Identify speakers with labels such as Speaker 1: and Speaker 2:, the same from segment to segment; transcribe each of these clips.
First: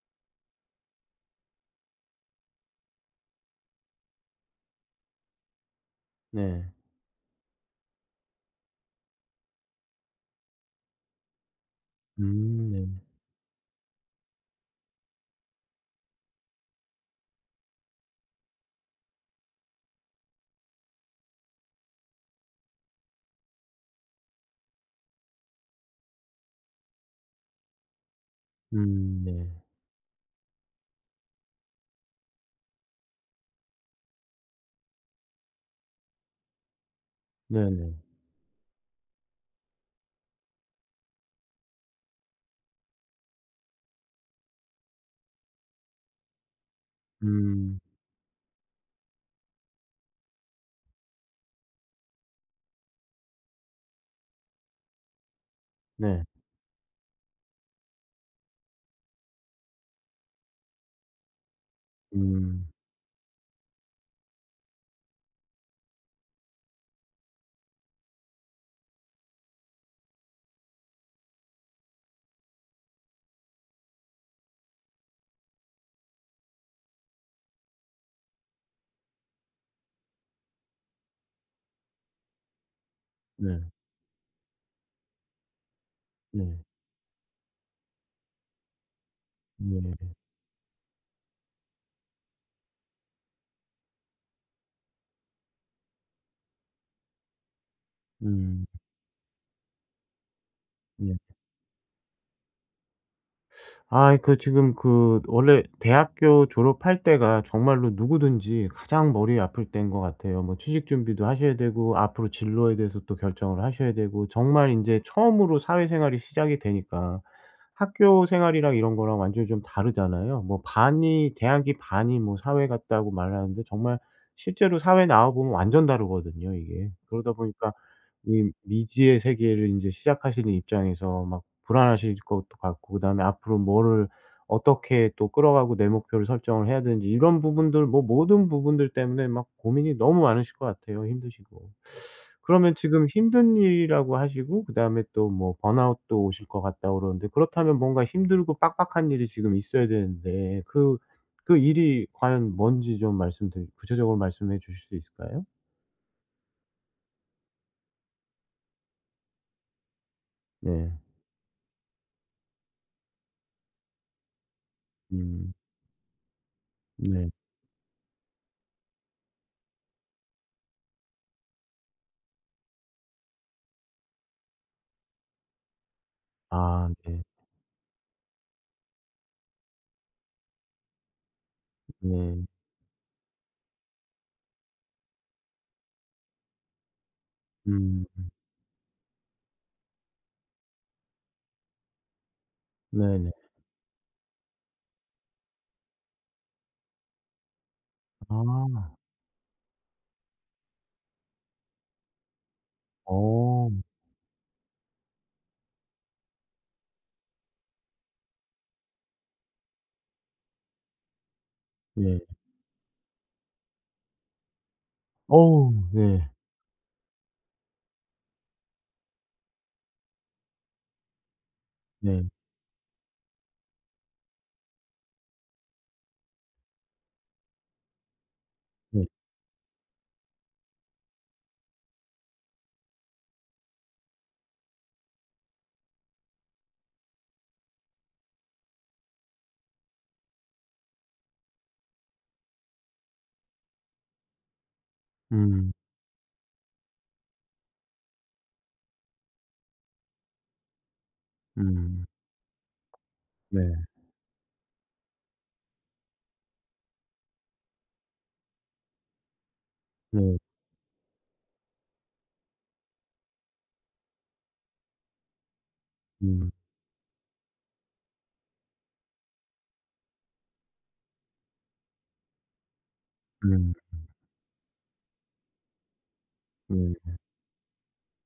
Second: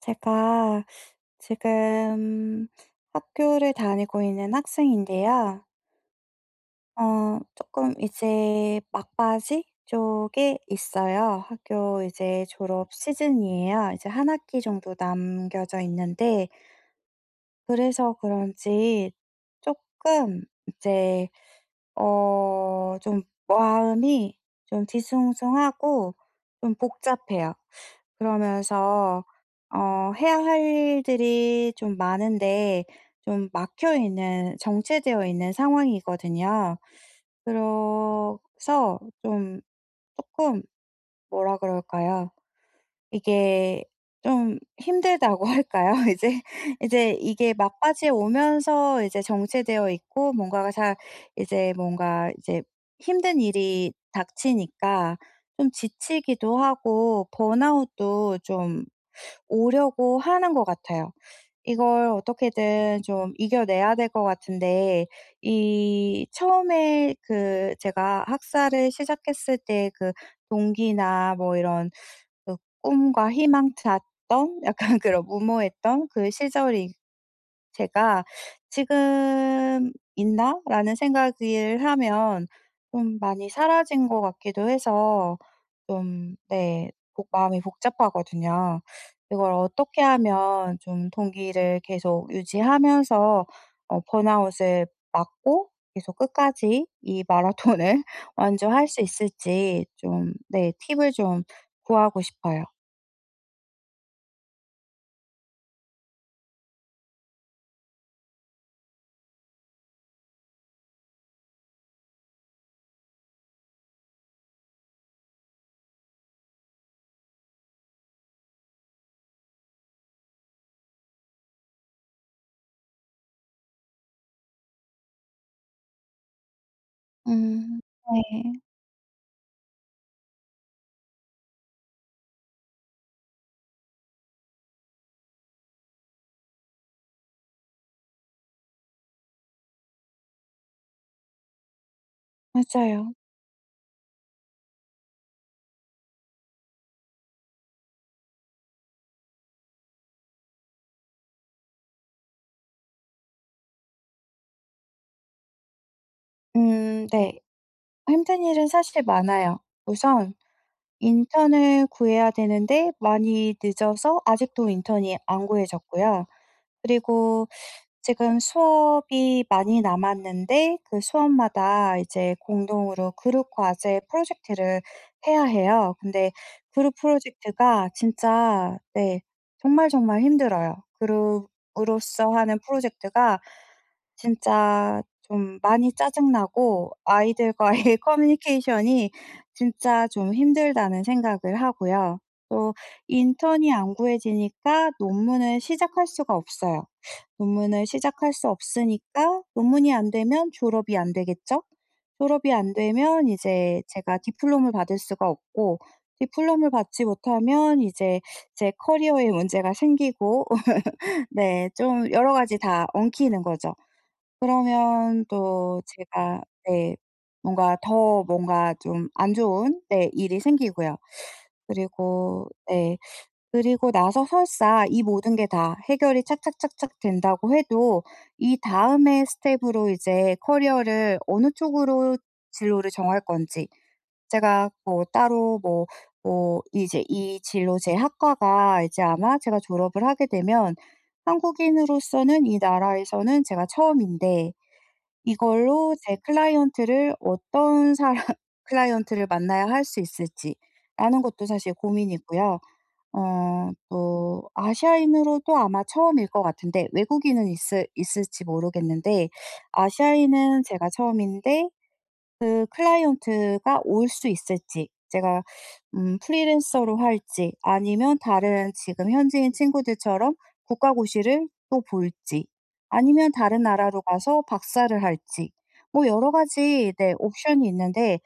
Speaker 1: 제가 지금 학교를 다니고 있는 학생인데요.
Speaker 2: 네.
Speaker 1: 조금 이제 막바지 쪽에 있어요. 학교 이제
Speaker 2: 네.
Speaker 1: 졸업 시즌이에요. 이제 한 학기 정도 남겨져 있는데 그래서 그런지 조금 이제 좀 마음이 좀 뒤숭숭하고 좀 복잡해요. 그러면서
Speaker 2: 네.
Speaker 1: 해야 할 일들이 좀 많은데 좀 막혀 있는 정체되어 있는 상황이거든요.
Speaker 2: 네네.
Speaker 1: 그래서 좀 조금 뭐라 그럴까요? 이게 좀 힘들다고 할까요? 이제 이게
Speaker 2: 음
Speaker 1: 막바지에 오면서 이제 정체되어 있고 뭔가가 잘 이제 뭔가 이제 힘든 일이 닥치니까 좀
Speaker 2: 네.
Speaker 1: 지치기도 하고 번아웃도 좀 오려고 하는 것 같아요. 이걸
Speaker 2: 음
Speaker 1: 어떻게든 좀 이겨내야 될 것 같은데 이 처음에 그 제가 학사를 시작했을 때 그 동기나 뭐 이런 그 꿈과 희망 잤던 약간 그런 무모했던 그 시절이 제가 '지금 있나?'라는 생각을 하면 좀 많이
Speaker 2: 네.
Speaker 1: 사라진 것 같기도 해서 좀
Speaker 2: 네.
Speaker 1: 네, 복 마음이 복잡하거든요. 이걸
Speaker 2: 네.
Speaker 1: 어떻게 하면 좀 동기를 계속 유지하면서 번아웃을 막고 계속 끝까지 이 마라톤을
Speaker 2: 음
Speaker 1: 완주할 수 있을지 좀 네, 팁을
Speaker 2: 네.
Speaker 1: 좀 구하고 싶어요.
Speaker 2: 아, 그 지금 그 원래 대학교 졸업할 때가 정말로 누구든지 가장 머리 아플 때인 것 같아요. 뭐 취직 준비도 하셔야 되고, 앞으로 진로에 대해서 또 결정을 하셔야 되고, 정말 이제 처음으로 사회생활이 시작이 되니까 학교 생활이랑 이런 거랑 완전히 좀 다르잖아요. 뭐 반이 대학이 반이 뭐 사회 같다고 말하는데, 정말 실제로 사회 나와 보면 완전 다르거든요 이게. 그러다 보니까
Speaker 1: 음,
Speaker 2: 이
Speaker 1: 네.
Speaker 2: 미지의 세계를 인제 시작하시는 입장에서 막 불안하실 것도 같고, 그다음에 앞으로 뭐를 어떻게 또 끌어가고 내 목표를 설정을 해야 되는지, 이런 부분들, 뭐 모든 부분들 때문에 막 고민이 너무 많으실 것 같아요, 힘드시고. 그러면 지금
Speaker 1: 맞아요.
Speaker 2: 힘든 일이라고 하시고 그다음에 또 뭐 번아웃도 오실 것 같다고 그러는데, 그렇다면 뭔가 힘들고 빡빡한 일이 지금 있어야 되는데, 그 그 일이 과연 뭔지 좀 말씀드리 구체적으로 말씀해 주실 수 있을까요?
Speaker 1: 음, 네. 힘든 일은 사실 많아요. 우선
Speaker 2: 네.
Speaker 1: 인턴을 구해야 되는데 많이 늦어서 아직도 인턴이 안
Speaker 2: 음.
Speaker 1: 구해졌고요.
Speaker 2: 네.
Speaker 1: 그리고 지금 수업이 많이 남았는데 그 수업마다 이제 공동으로 그룹 과제 프로젝트를 해야 해요. 근데
Speaker 2: 아
Speaker 1: 그룹
Speaker 2: 네.
Speaker 1: 프로젝트가 진짜 네. 정말 정말 힘들어요. 그룹으로서
Speaker 2: 네.
Speaker 1: 하는 프로젝트가 진짜 좀 많이 짜증나고
Speaker 2: 음.
Speaker 1: 아이들과의 커뮤니케이션이 진짜 좀 힘들다는 생각을 하고요. 또
Speaker 2: 네네.
Speaker 1: 인턴이 안 구해지니까 논문을 시작할 수가 없어요. 논문을 시작할 수
Speaker 2: 아.
Speaker 1: 없으니까 논문이 안 되면 졸업이 안 되겠죠? 졸업이 안 되면
Speaker 2: 어.
Speaker 1: 이제 제가 디플롬을 받을 수가 없고 디플롬을 받지 못하면 이제 제 커리어에 문제가 생기고 네, 좀
Speaker 2: 네.
Speaker 1: 여러 가지 다 엉키는 거죠. 그러면
Speaker 2: 어우
Speaker 1: 또
Speaker 2: 네.
Speaker 1: 제가 네, 뭔가 더 뭔가 좀 안 좋은 네, 일이 생기고요.
Speaker 2: 네.
Speaker 1: 그리고 네, 그리고 나서 설사 이 모든 게 다 해결이 착착착착 된다고 해도 이
Speaker 2: 네.
Speaker 1: 다음의 스텝으로 이제 커리어를 어느 쪽으로 진로를 정할 건지 제가 뭐 따로 뭐 이제 이 진로 제 학과가 이제 아마 제가 졸업을 하게 되면 한국인으로서는 이 나라에서는 제가 처음인데
Speaker 2: 음.
Speaker 1: 이걸로 제 클라이언트를 어떤 사람 클라이언트를 만나야 할 수 있을지라는 것도 사실
Speaker 2: 음.
Speaker 1: 고민이고요.
Speaker 2: 네.
Speaker 1: 어, 또 아시아인으로도 아마 처음일 것 같은데 외국인은 있을지 모르겠는데
Speaker 2: 네.
Speaker 1: 아시아인은 제가 처음인데 그 클라이언트가 올 수 있을지, 제가
Speaker 2: 음.
Speaker 1: 프리랜서로 할지 아니면 다른 지금 현지인 친구들처럼 국가고시를 또 볼지 아니면 다른
Speaker 2: 음.
Speaker 1: 나라로 가서 박사를 할지 뭐 여러 가지
Speaker 2: 네.
Speaker 1: 네, 옵션이 있는데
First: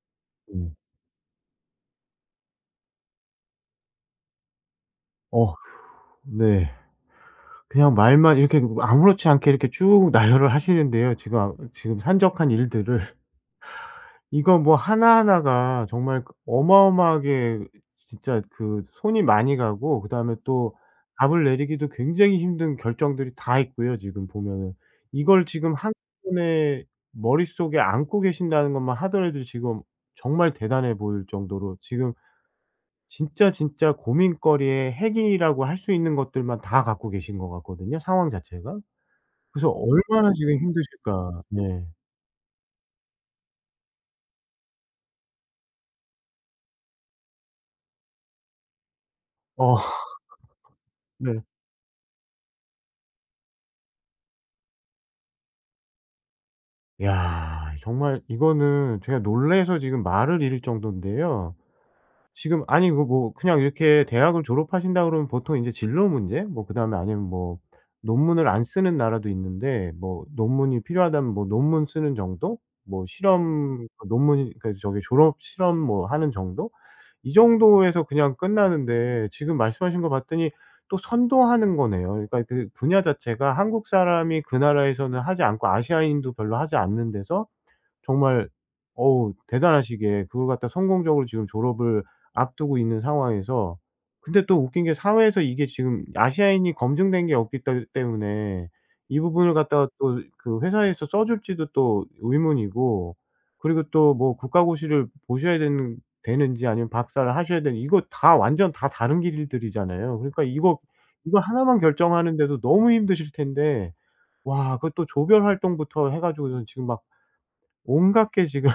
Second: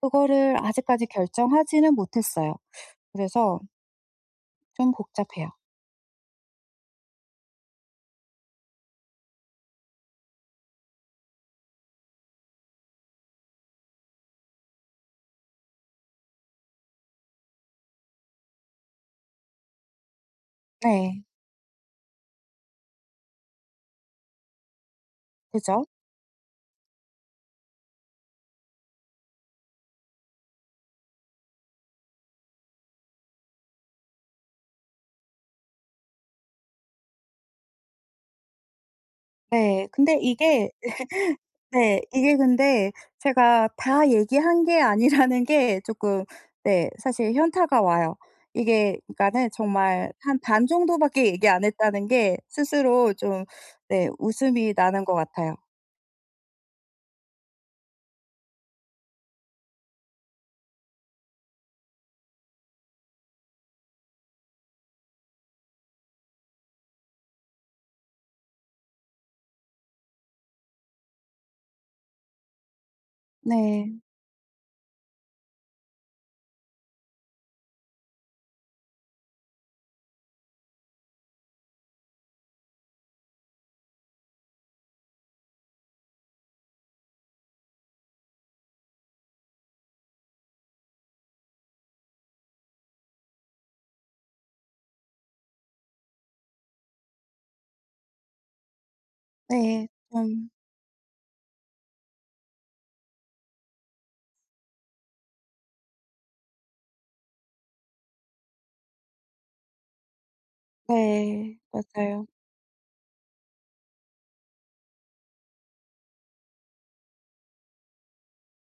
Speaker 1: 그거를
Speaker 2: 네.
Speaker 1: 아직까지 결정하지는 못했어요. 그래서 좀 복잡해요.
Speaker 2: 어 네. 그냥 말만 이렇게 아무렇지 않게 이렇게 쭉 나열을 하시는데요. 지금, 아 지금 산적한 일들을, 이거 뭐 하나하나가 정말 그 어마어마하게, 진짜 그 손이 많이 가고, 그다음에 또
Speaker 1: 네.
Speaker 2: 답을 내리기도 굉장히 힘든 결정들이 다 있고요 지금 보면은. 이걸 지금
Speaker 1: 그죠?
Speaker 2: 한꺼번에 머릿속에 안고 계신다는 것만 하더라도 지금 정말 대단해 보일 정도로, 지금 진짜, 진짜 고민거리의 핵이라고 할 수 있는 것들만 다 갖고 계신 것 같거든요 상황 자체가. 그래서
Speaker 1: 네. 근데
Speaker 2: 얼마나 지금
Speaker 1: 이게
Speaker 2: 힘드실까. 네.
Speaker 1: 네. 이게 근데 제가 다 얘기한 게 아니라는 게 조금 네, 사실 현타가 와요. 이게 그러니까는
Speaker 2: 어
Speaker 1: 정말 한 반 정도밖에
Speaker 2: 네.
Speaker 1: 얘기 안 했다는 게 스스로 좀 네, 웃음이 나는 것 같아요.
Speaker 2: 야 정말 이거는 제가 놀래서 지금 말을 잃을 정도인데요. 지금 아니, 그 뭐 그냥 이렇게 대학을 졸업하신다 그러면 보통 인제 진로 문제, 뭐 그다음에, 아니면 뭐 논문을 안 쓰는 나라도 있는데 뭐 논문이 필요하다면 뭐 논문 쓰는 정도? 뭐 실험,
Speaker 1: 네.
Speaker 2: 그 논문이, 그러니까 저기 졸업 실험 뭐 하는 정도? 이 정도에서 그냥 끝나는데 지금 말씀하신 거 봤더니 또 선도하는 거네요. 그러니까 그 분야 자체가 한국 사람이 그 나라에서는 하지 않고 아시아인도 별로 하지 않는 데서, 정말 어우 대단하시게 그걸 갖다 성공적으로 지금 졸업을 앞두고 있는 상황에서, 근데 또 웃긴 게 사회에서 이게 지금 아시아인이 검증된 게 없기 떠 때문에 이 부분을 갖다가
Speaker 1: 네.
Speaker 2: 또
Speaker 1: 좀
Speaker 2: 그 회사에서 써 줄지도 또 의문이고, 그리고 또 뭐 국가고시를 보셔야 되는지 아니면 박사를 하셔야 되는, 이거 다 완전 다 다른 길들이잖아요. 그러니까 이거
Speaker 1: 네.
Speaker 2: 하나만
Speaker 1: 맞아요.
Speaker 2: 결정하는데도 너무 힘드실 텐데 와, 그것도 조별 활동부터 해가지고 지금 막 온갖 게 지금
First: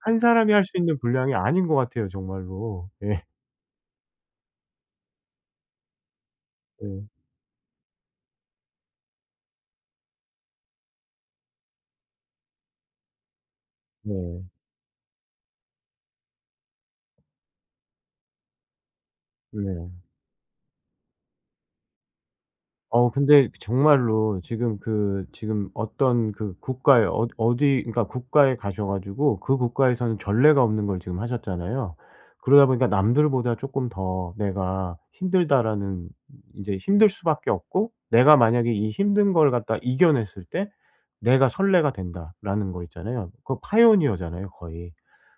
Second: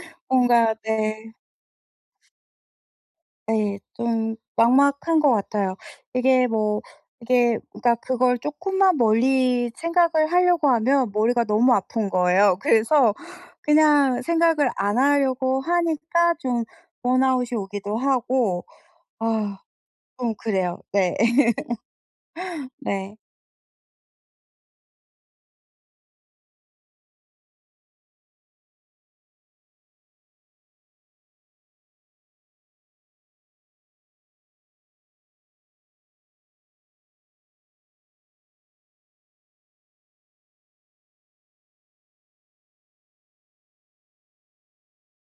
Speaker 2: 한 사람이 할
Speaker 1: 뭔가
Speaker 2: 수 있는
Speaker 1: 네.
Speaker 2: 분량이 아닌 것 같아요 정말로. 예.
Speaker 1: 네. 좀 막막한 것 같아요. 이게 뭐
Speaker 2: 예.
Speaker 1: 이게 그러니까 그걸 조금만 멀리 생각을 하려고 하면 머리가 너무 아픈 거예요. 그래서 그냥
Speaker 2: 네.
Speaker 1: 생각을 안 하려고 하니까 좀 번아웃이 오기도 하고 아,
Speaker 2: 네.
Speaker 1: 좀 그래요. 네.
Speaker 2: 어
Speaker 1: 네.
Speaker 2: 근데 정말로 지금 그 지금 어떤 그 국가에, 어디, 그러니까 국가에 가셔 가지고 그 국가에서는 전례가 없는 걸 지금 하셨잖아요. 그러다 보니까 남들보다 쪼끔 더 '내가 힘들다.'라는, 인제 힘들 수밖에 없고, '내가 만약에 이 힘든 걸 갖다 이겨냈을 때 내가 선례가 된다.'라는 거 있잖아요. 그거 파오니어잖아요 거의.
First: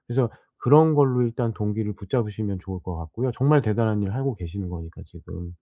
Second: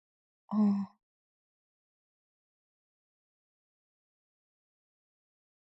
Speaker 2: 그래서 그런
Speaker 1: 어.
Speaker 2: 걸로 일단 동기를 붙잡으시면 좋을 것 같고요. 정말 대단한 일을 하고 계시는 거니까 지금.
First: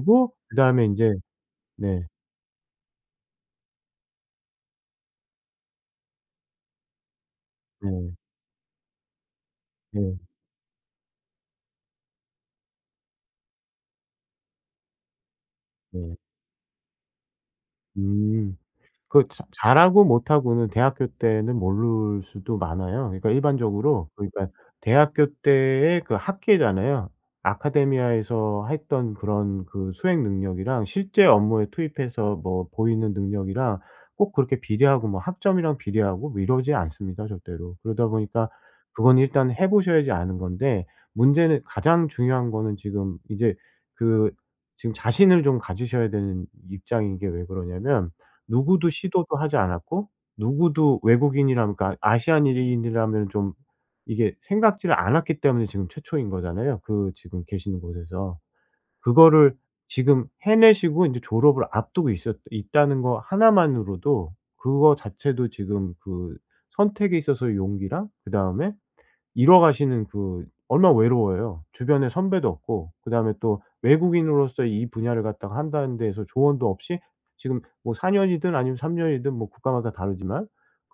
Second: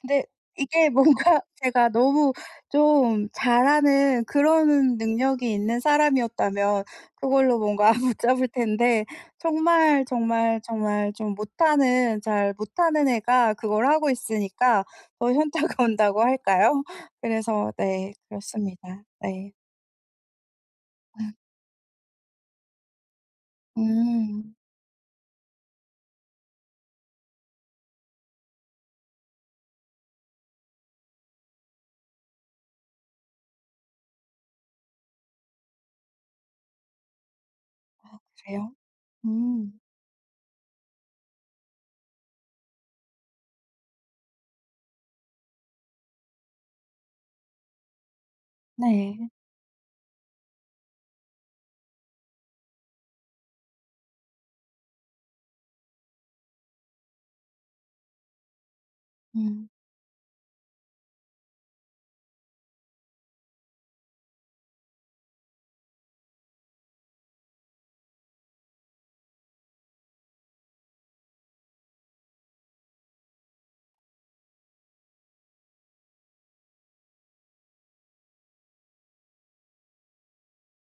Speaker 1: 근데
Speaker 2: 그다음에
Speaker 1: 이게 뭔가
Speaker 2: 인제,
Speaker 1: 제가
Speaker 2: 네.
Speaker 1: 너무 좀 잘하는 그런 능력이 있는 사람이었다면 그걸로 뭔가
Speaker 2: 네.
Speaker 1: 붙잡을 텐데 정말,
Speaker 2: 네.
Speaker 1: 정말, 정말 좀 못하는 잘 못하는 애가 그걸 하고 있으니까 더 현타가
Speaker 2: 네.
Speaker 1: 온다고 할까요? 그래서 네,
Speaker 2: 음.
Speaker 1: 그렇습니다.
Speaker 2: 그 자
Speaker 1: 네.
Speaker 2: 잘하고 못하고는 대학교 때는 모를 수도 많아요. 그러니까 일반적으로, 그러니까
Speaker 1: 음,
Speaker 2: 대학교 때의 그 학계잖아요. 아카데미아에서 했던 그런 그 수행 능력이랑 실제 업무에 투입해서 뭐 보이는 능력이랑 꼭 그렇게 비례하고 뭐 학점이랑 비례하고 뭐 이러지 않습니다 절대로. 그러다 보니까
Speaker 1: 그래요?
Speaker 2: 그건 일단 해
Speaker 1: 음.
Speaker 2: 보셔야지 아는 건데, 문제는 가장 중요한 거는 지금 이제 그, 지금 자신을 좀 가지셔야 되는 입장인 게, 왜 그러냐면 누구도
Speaker 1: 네.
Speaker 2: 시도도 하지 않았고 누구도 외국인이라면, 그러니까 아시아인이라면 좀 이게 생각지를 않았기 때문에 지금 최초인 거잖아요, 그 지금 계시는 곳에서. 그거를
Speaker 1: 음.
Speaker 2: 지금 해내시고 인제 졸업을 앞두고 있었 있다는 거 하나만으로도, 그거 자체도 지금 그 선택에 있어서의 용기랑, 그다음에 잃어가시는 그, 얼마나 외로워요. 주변에 선배도 없고 그다음에 또 외국인으로서 이 분야를 갖다가 한다는 데에서 조언도 없이 지금 뭐 4 년이든 아니면 3 년이든 뭐 국가마다 다르지만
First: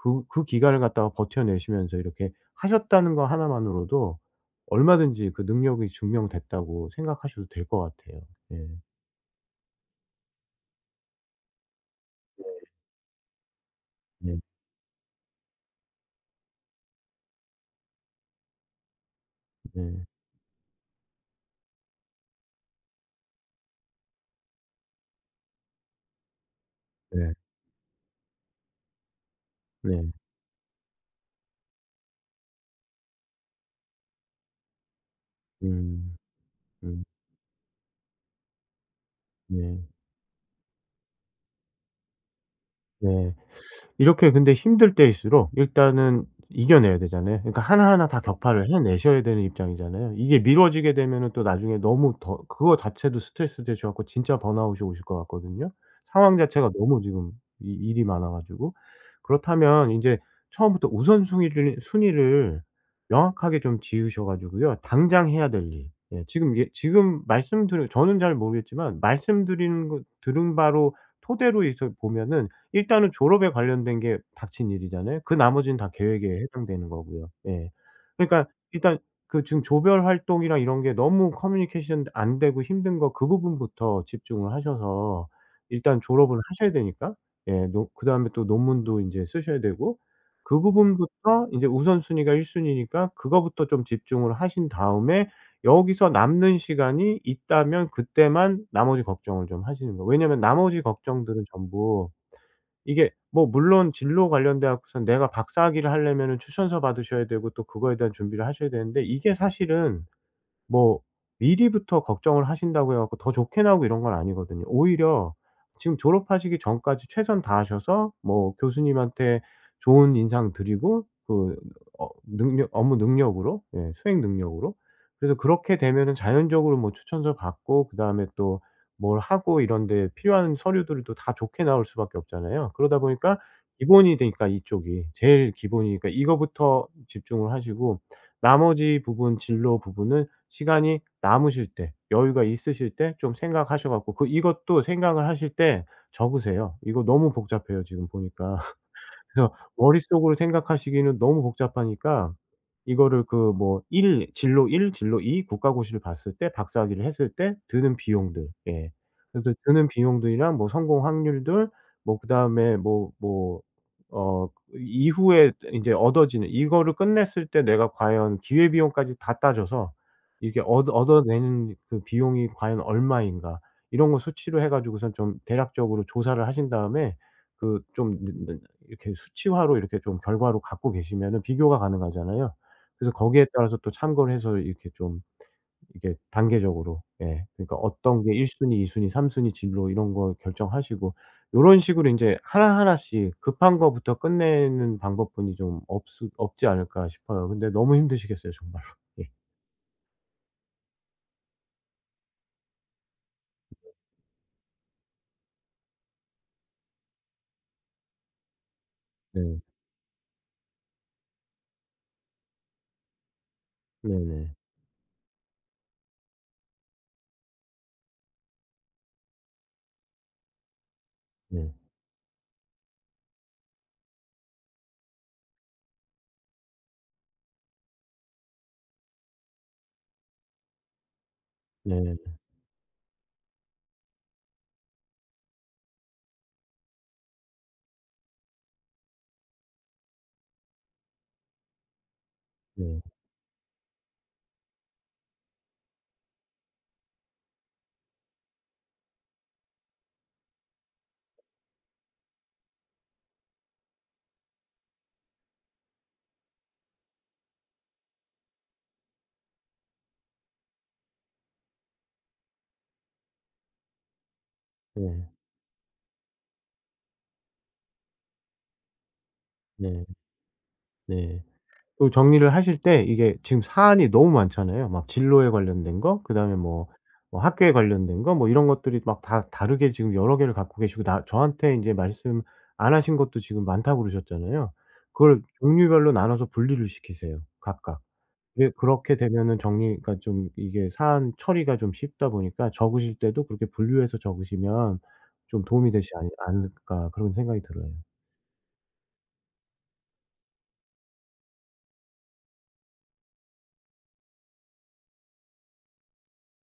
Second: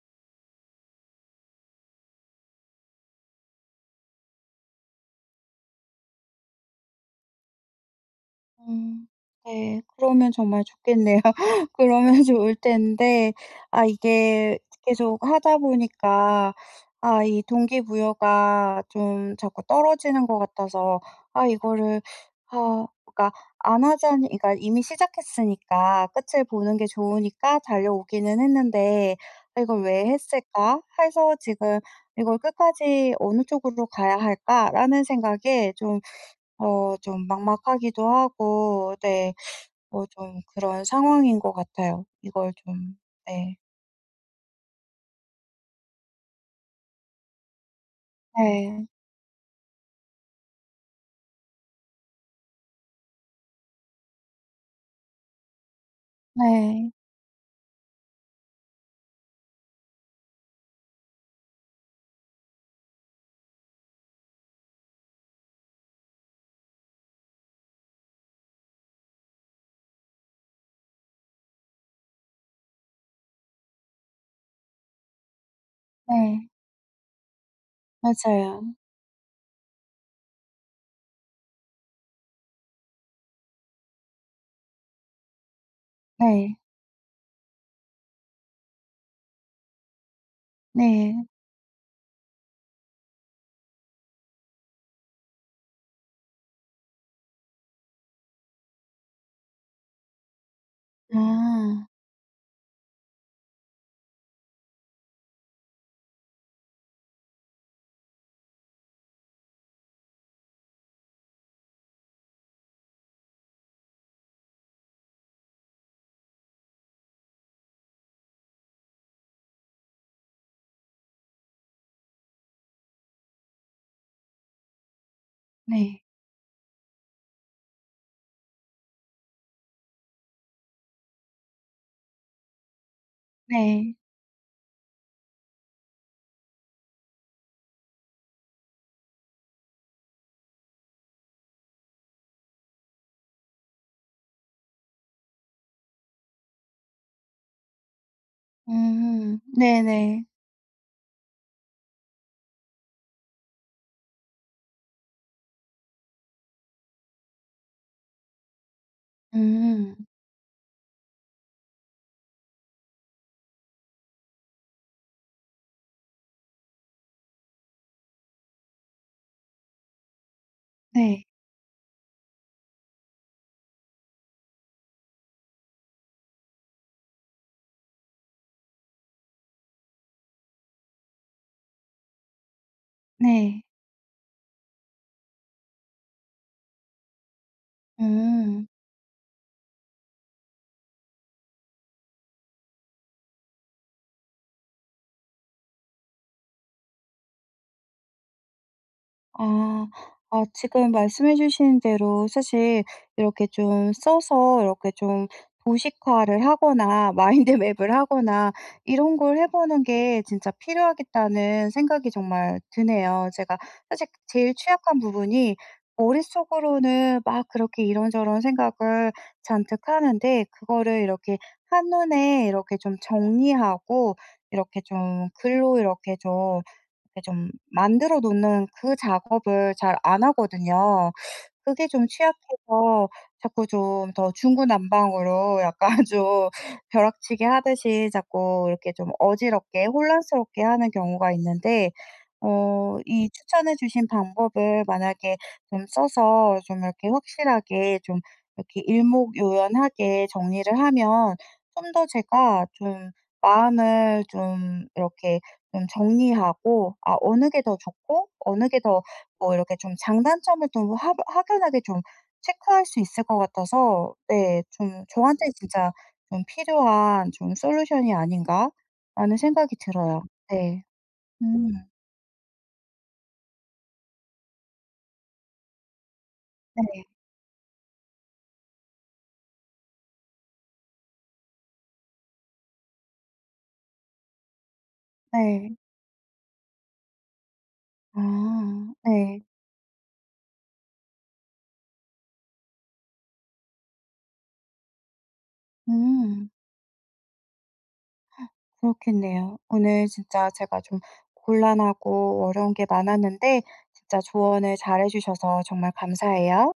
Speaker 2: 그 그 기간을 갖다가 버텨내시면서 이렇게 하셨다는 거 하나만으로도 얼마든지 그 능력이 증명됐다고 생각하셔도 될 것 같아요. 예.
Speaker 1: 음. 네. 그러면 정말 좋겠네요. 그러면 좋을 텐데 아,
Speaker 2: 네.
Speaker 1: 이게 계속 하다 보니까 아, 이 동기부여가 좀 자꾸
Speaker 2: 네.
Speaker 1: 떨어지는 것 같아서 아, 이거를 아, 그러니까 안 하자니 그러니까 이미 시작했으니까 끝을 보는 게
Speaker 2: 네.
Speaker 1: 좋으니까 달려오기는 했는데 '아 이걸 왜
Speaker 2: 네.
Speaker 1: 했을까?' 해서 지금 '이걸 끝까지 어느 쪽으로 가야 할까?'라는 생각에 좀
Speaker 2: 음. 음.
Speaker 1: 좀 막막하기도 하고 네.
Speaker 2: 네.
Speaker 1: 뭐 좀 그런 상황인 것 같아요. 이걸 좀
Speaker 2: 네.
Speaker 1: 네.
Speaker 2: 이렇게 근데 힘들 때일수록 일단은 이겨내야 되잖아요. 그러니까 하나하나 다 격파를
Speaker 1: 네.
Speaker 2: 해내셔야 되는 입장이잖아요. 이게 미뤄지게 되면은 또 나중에 너무 더 그거 자체도 스트레스 되셔 갖고 진짜 번아웃이 오실 것 같거든요. 상황 자체가
Speaker 1: 네.
Speaker 2: 너무 지금 이 일이 많아 가지고. 그렇다면 인제 처음부터 우선순위를 순위를 명확하게 좀 지으셔 가지고요. 당장 해야 될 일. 예 지금, 예 지금 말씀드려, 저는 잘 모르겠지만 말씀드리는 거 들은 바로, 토대로 해서 보면은 일단은 졸업에 관련된 게 닥친 일이잖아요. 그 나머지는 다 계획에
Speaker 1: 네.
Speaker 2: 해당되는 거고요. 예. 그러니까
Speaker 1: 맞아요.
Speaker 2: 일단 그 지금 조별 활동이랑 이런 게 너무 커뮤니케이션 안 되고 힘든 거, 그 부분부터 집중을 하셔서 일단 졸업을
Speaker 1: 네.
Speaker 2: 하셔야 되니까. 예, 노, 그다음에 또 논문도 이제 쓰셔야 되고, 그
Speaker 1: 네.
Speaker 2: 부분부터 이제 우선순위가 1 순위니까 그거부터 좀 집중을 하신 다음에 여기서 남는 시간이 있다면 그때만 나머지 걱정을 좀 하시는 거예요. 왜냐하면 나머지 걱정들은
Speaker 1: 아.
Speaker 2: 전부 이게, 뭐 물론 진로 관련돼 갖고선 내가 박사학위를 하려면은 추천서 받으셔야 되고 또 그거에 대한 준비를 하셔야 되는데, 이게 사실은 뭐 미리부터 걱정을 하신다고 해 갖고 더 좋게 나오고 이런 건 아니거든요. 오히려 지금 졸업하시기 전까지 최선 다하셔서 뭐 교수님한테 좋은 인상 드리고, 그 능력, 업무 능력으로, 예 수행 능력으로, 그래서 그렇게
Speaker 1: 네.
Speaker 2: 되면은 자연적으로 뭐 추천서 받고, 그다음에 또 뭘 하고 이런 데 필요한 서류들도또다 좋게 나올 수밖에 없잖아요. 그러다 보니까
Speaker 1: 네.
Speaker 2: 기본이 되니까 이쪽이. 제일 기본이니까 이거부터 집중을 하시고, 나머지 부분 진로 부분은 시간이 남으실 때, 여유가 있으실 때 좀 생각하셔 갖고, 그 이것도 생각을 하실 때 적으세요. 이거 너무 복잡해요 지금 보니까.
Speaker 1: 음.
Speaker 2: 그래서
Speaker 1: 네네.
Speaker 2: 머릿속으로 생각하시기는 너무 복잡하니까 이거를, 그 뭐 일 진로 1, 진로 2, 국가고시를 봤을 때, 박사학위를 했을 때 드는 비용들, 예. 그래서 드는
Speaker 1: 음.
Speaker 2: 비용들이랑 뭐 성공 확률들, 뭐 그다음에 뭐 어 이후에 인제 얻어지는, 이거를 끝냈을 때 내가 과연 기회 비용까지 다 따져서 이게 얻어
Speaker 1: 네.
Speaker 2: 얻어내는 그 비용이 과연 얼마인가, 이런 거 수치로 해 가지고선 좀 대략적으로 조사를 하신 다음에 그좀느느 이렇게 수치화로, 이렇게 좀 결과로 갖고 계시면은 비교가 가능하잖아요. 그래서 거기에
Speaker 1: 네.
Speaker 2: 따라서 또 참고를 해서 이렇게 좀 이게 단계적으로, 예 그러니까 어떤 게 1
Speaker 1: 음.
Speaker 2: 순위, 2 순위, 3 순위 진로 이런 거 결정하시고, 요런 식으로 인제 하나하나씩 급한 거부터 끝내는 방법뿐이 좀 없으 없지 않을까 싶어요. 근데 너무 힘드시겠어요 정말로. 예.
Speaker 1: 아. 아 지금 말씀해 주신 대로 사실 이렇게 좀 써서 이렇게 좀 도식화를 하거나 마인드 맵을 하거나 이런 걸 해
Speaker 2: 네.
Speaker 1: 보는 게 진짜 필요하겠다는 생각이 정말 드네요. 제가 사실
Speaker 2: 네네.
Speaker 1: 제일 취약한 부분이 머릿속으로는 막 그렇게 이런저런 생각을 잔뜩 하는데 그거를 이렇게
Speaker 2: 네.
Speaker 1: 한눈에 이렇게 좀 정리하고 이렇게 좀 글로 이렇게 좀 이렇게 좀 만들어 놓는 그 작업을 잘 안 하거든요. 그게 좀
Speaker 2: 네.
Speaker 1: 취약해서 자꾸 좀 더 중구난방으로 약간 좀 벼락치기 하듯이 자꾸 이렇게 좀 어지럽게 혼란스럽게 하는 경우가 있는데 어
Speaker 2: 네.
Speaker 1: 이 추천해 주신 방법을 만약에 좀 써서 좀 이렇게 확실하게 좀 이렇게 일목요연하게 정리를 하면 좀 더 제가 좀 마음을 좀 이렇게 좀 정리하고 아, 어느 게 더 좋고 어느 게 더 뭐 이렇게 좀 장단점을 좀 하 확연하게 좀 체크할 수 있을 것 같아서 네, 좀
Speaker 2: 네.
Speaker 1: 저한테 진짜 좀 필요한 좀 솔루션이 아닌가라는 생각이
Speaker 2: 네.
Speaker 1: 들어요. 네.
Speaker 2: 네.
Speaker 1: 음,
Speaker 2: 그 정리를 하실 때 이게 지금 사안이 너무 많잖아요. 막 진로에 관련된 거, 그다음에 뭐
Speaker 1: 네.
Speaker 2: 학교에 관련된 거 뭐 이런 것들이 막 다 다르게 지금 여러 개를 갖고 계시고, 나 저한테 이제 말씀 안 하신 것도 지금 많다고 그러셨잖아요. 그걸
Speaker 1: 네.
Speaker 2: 종류별로 나눠서 분리를 시키세요 각각. 왜
Speaker 1: 아,
Speaker 2: 그렇게
Speaker 1: 네.
Speaker 2: 되면은 정리가 좀, 이게 사안 처리가 좀 쉽다 보니까 적으실 때도 그렇게 분류해서 적으시면 좀 도움이 되지 않
Speaker 1: 음,
Speaker 2: 않을까 그런 생각이 들어요.
Speaker 1: 그렇겠네요. 오늘 진짜 제가 좀 곤란하고 어려운 게 많았는데 진짜 조언을 잘해 주셔서 정말 감사해요.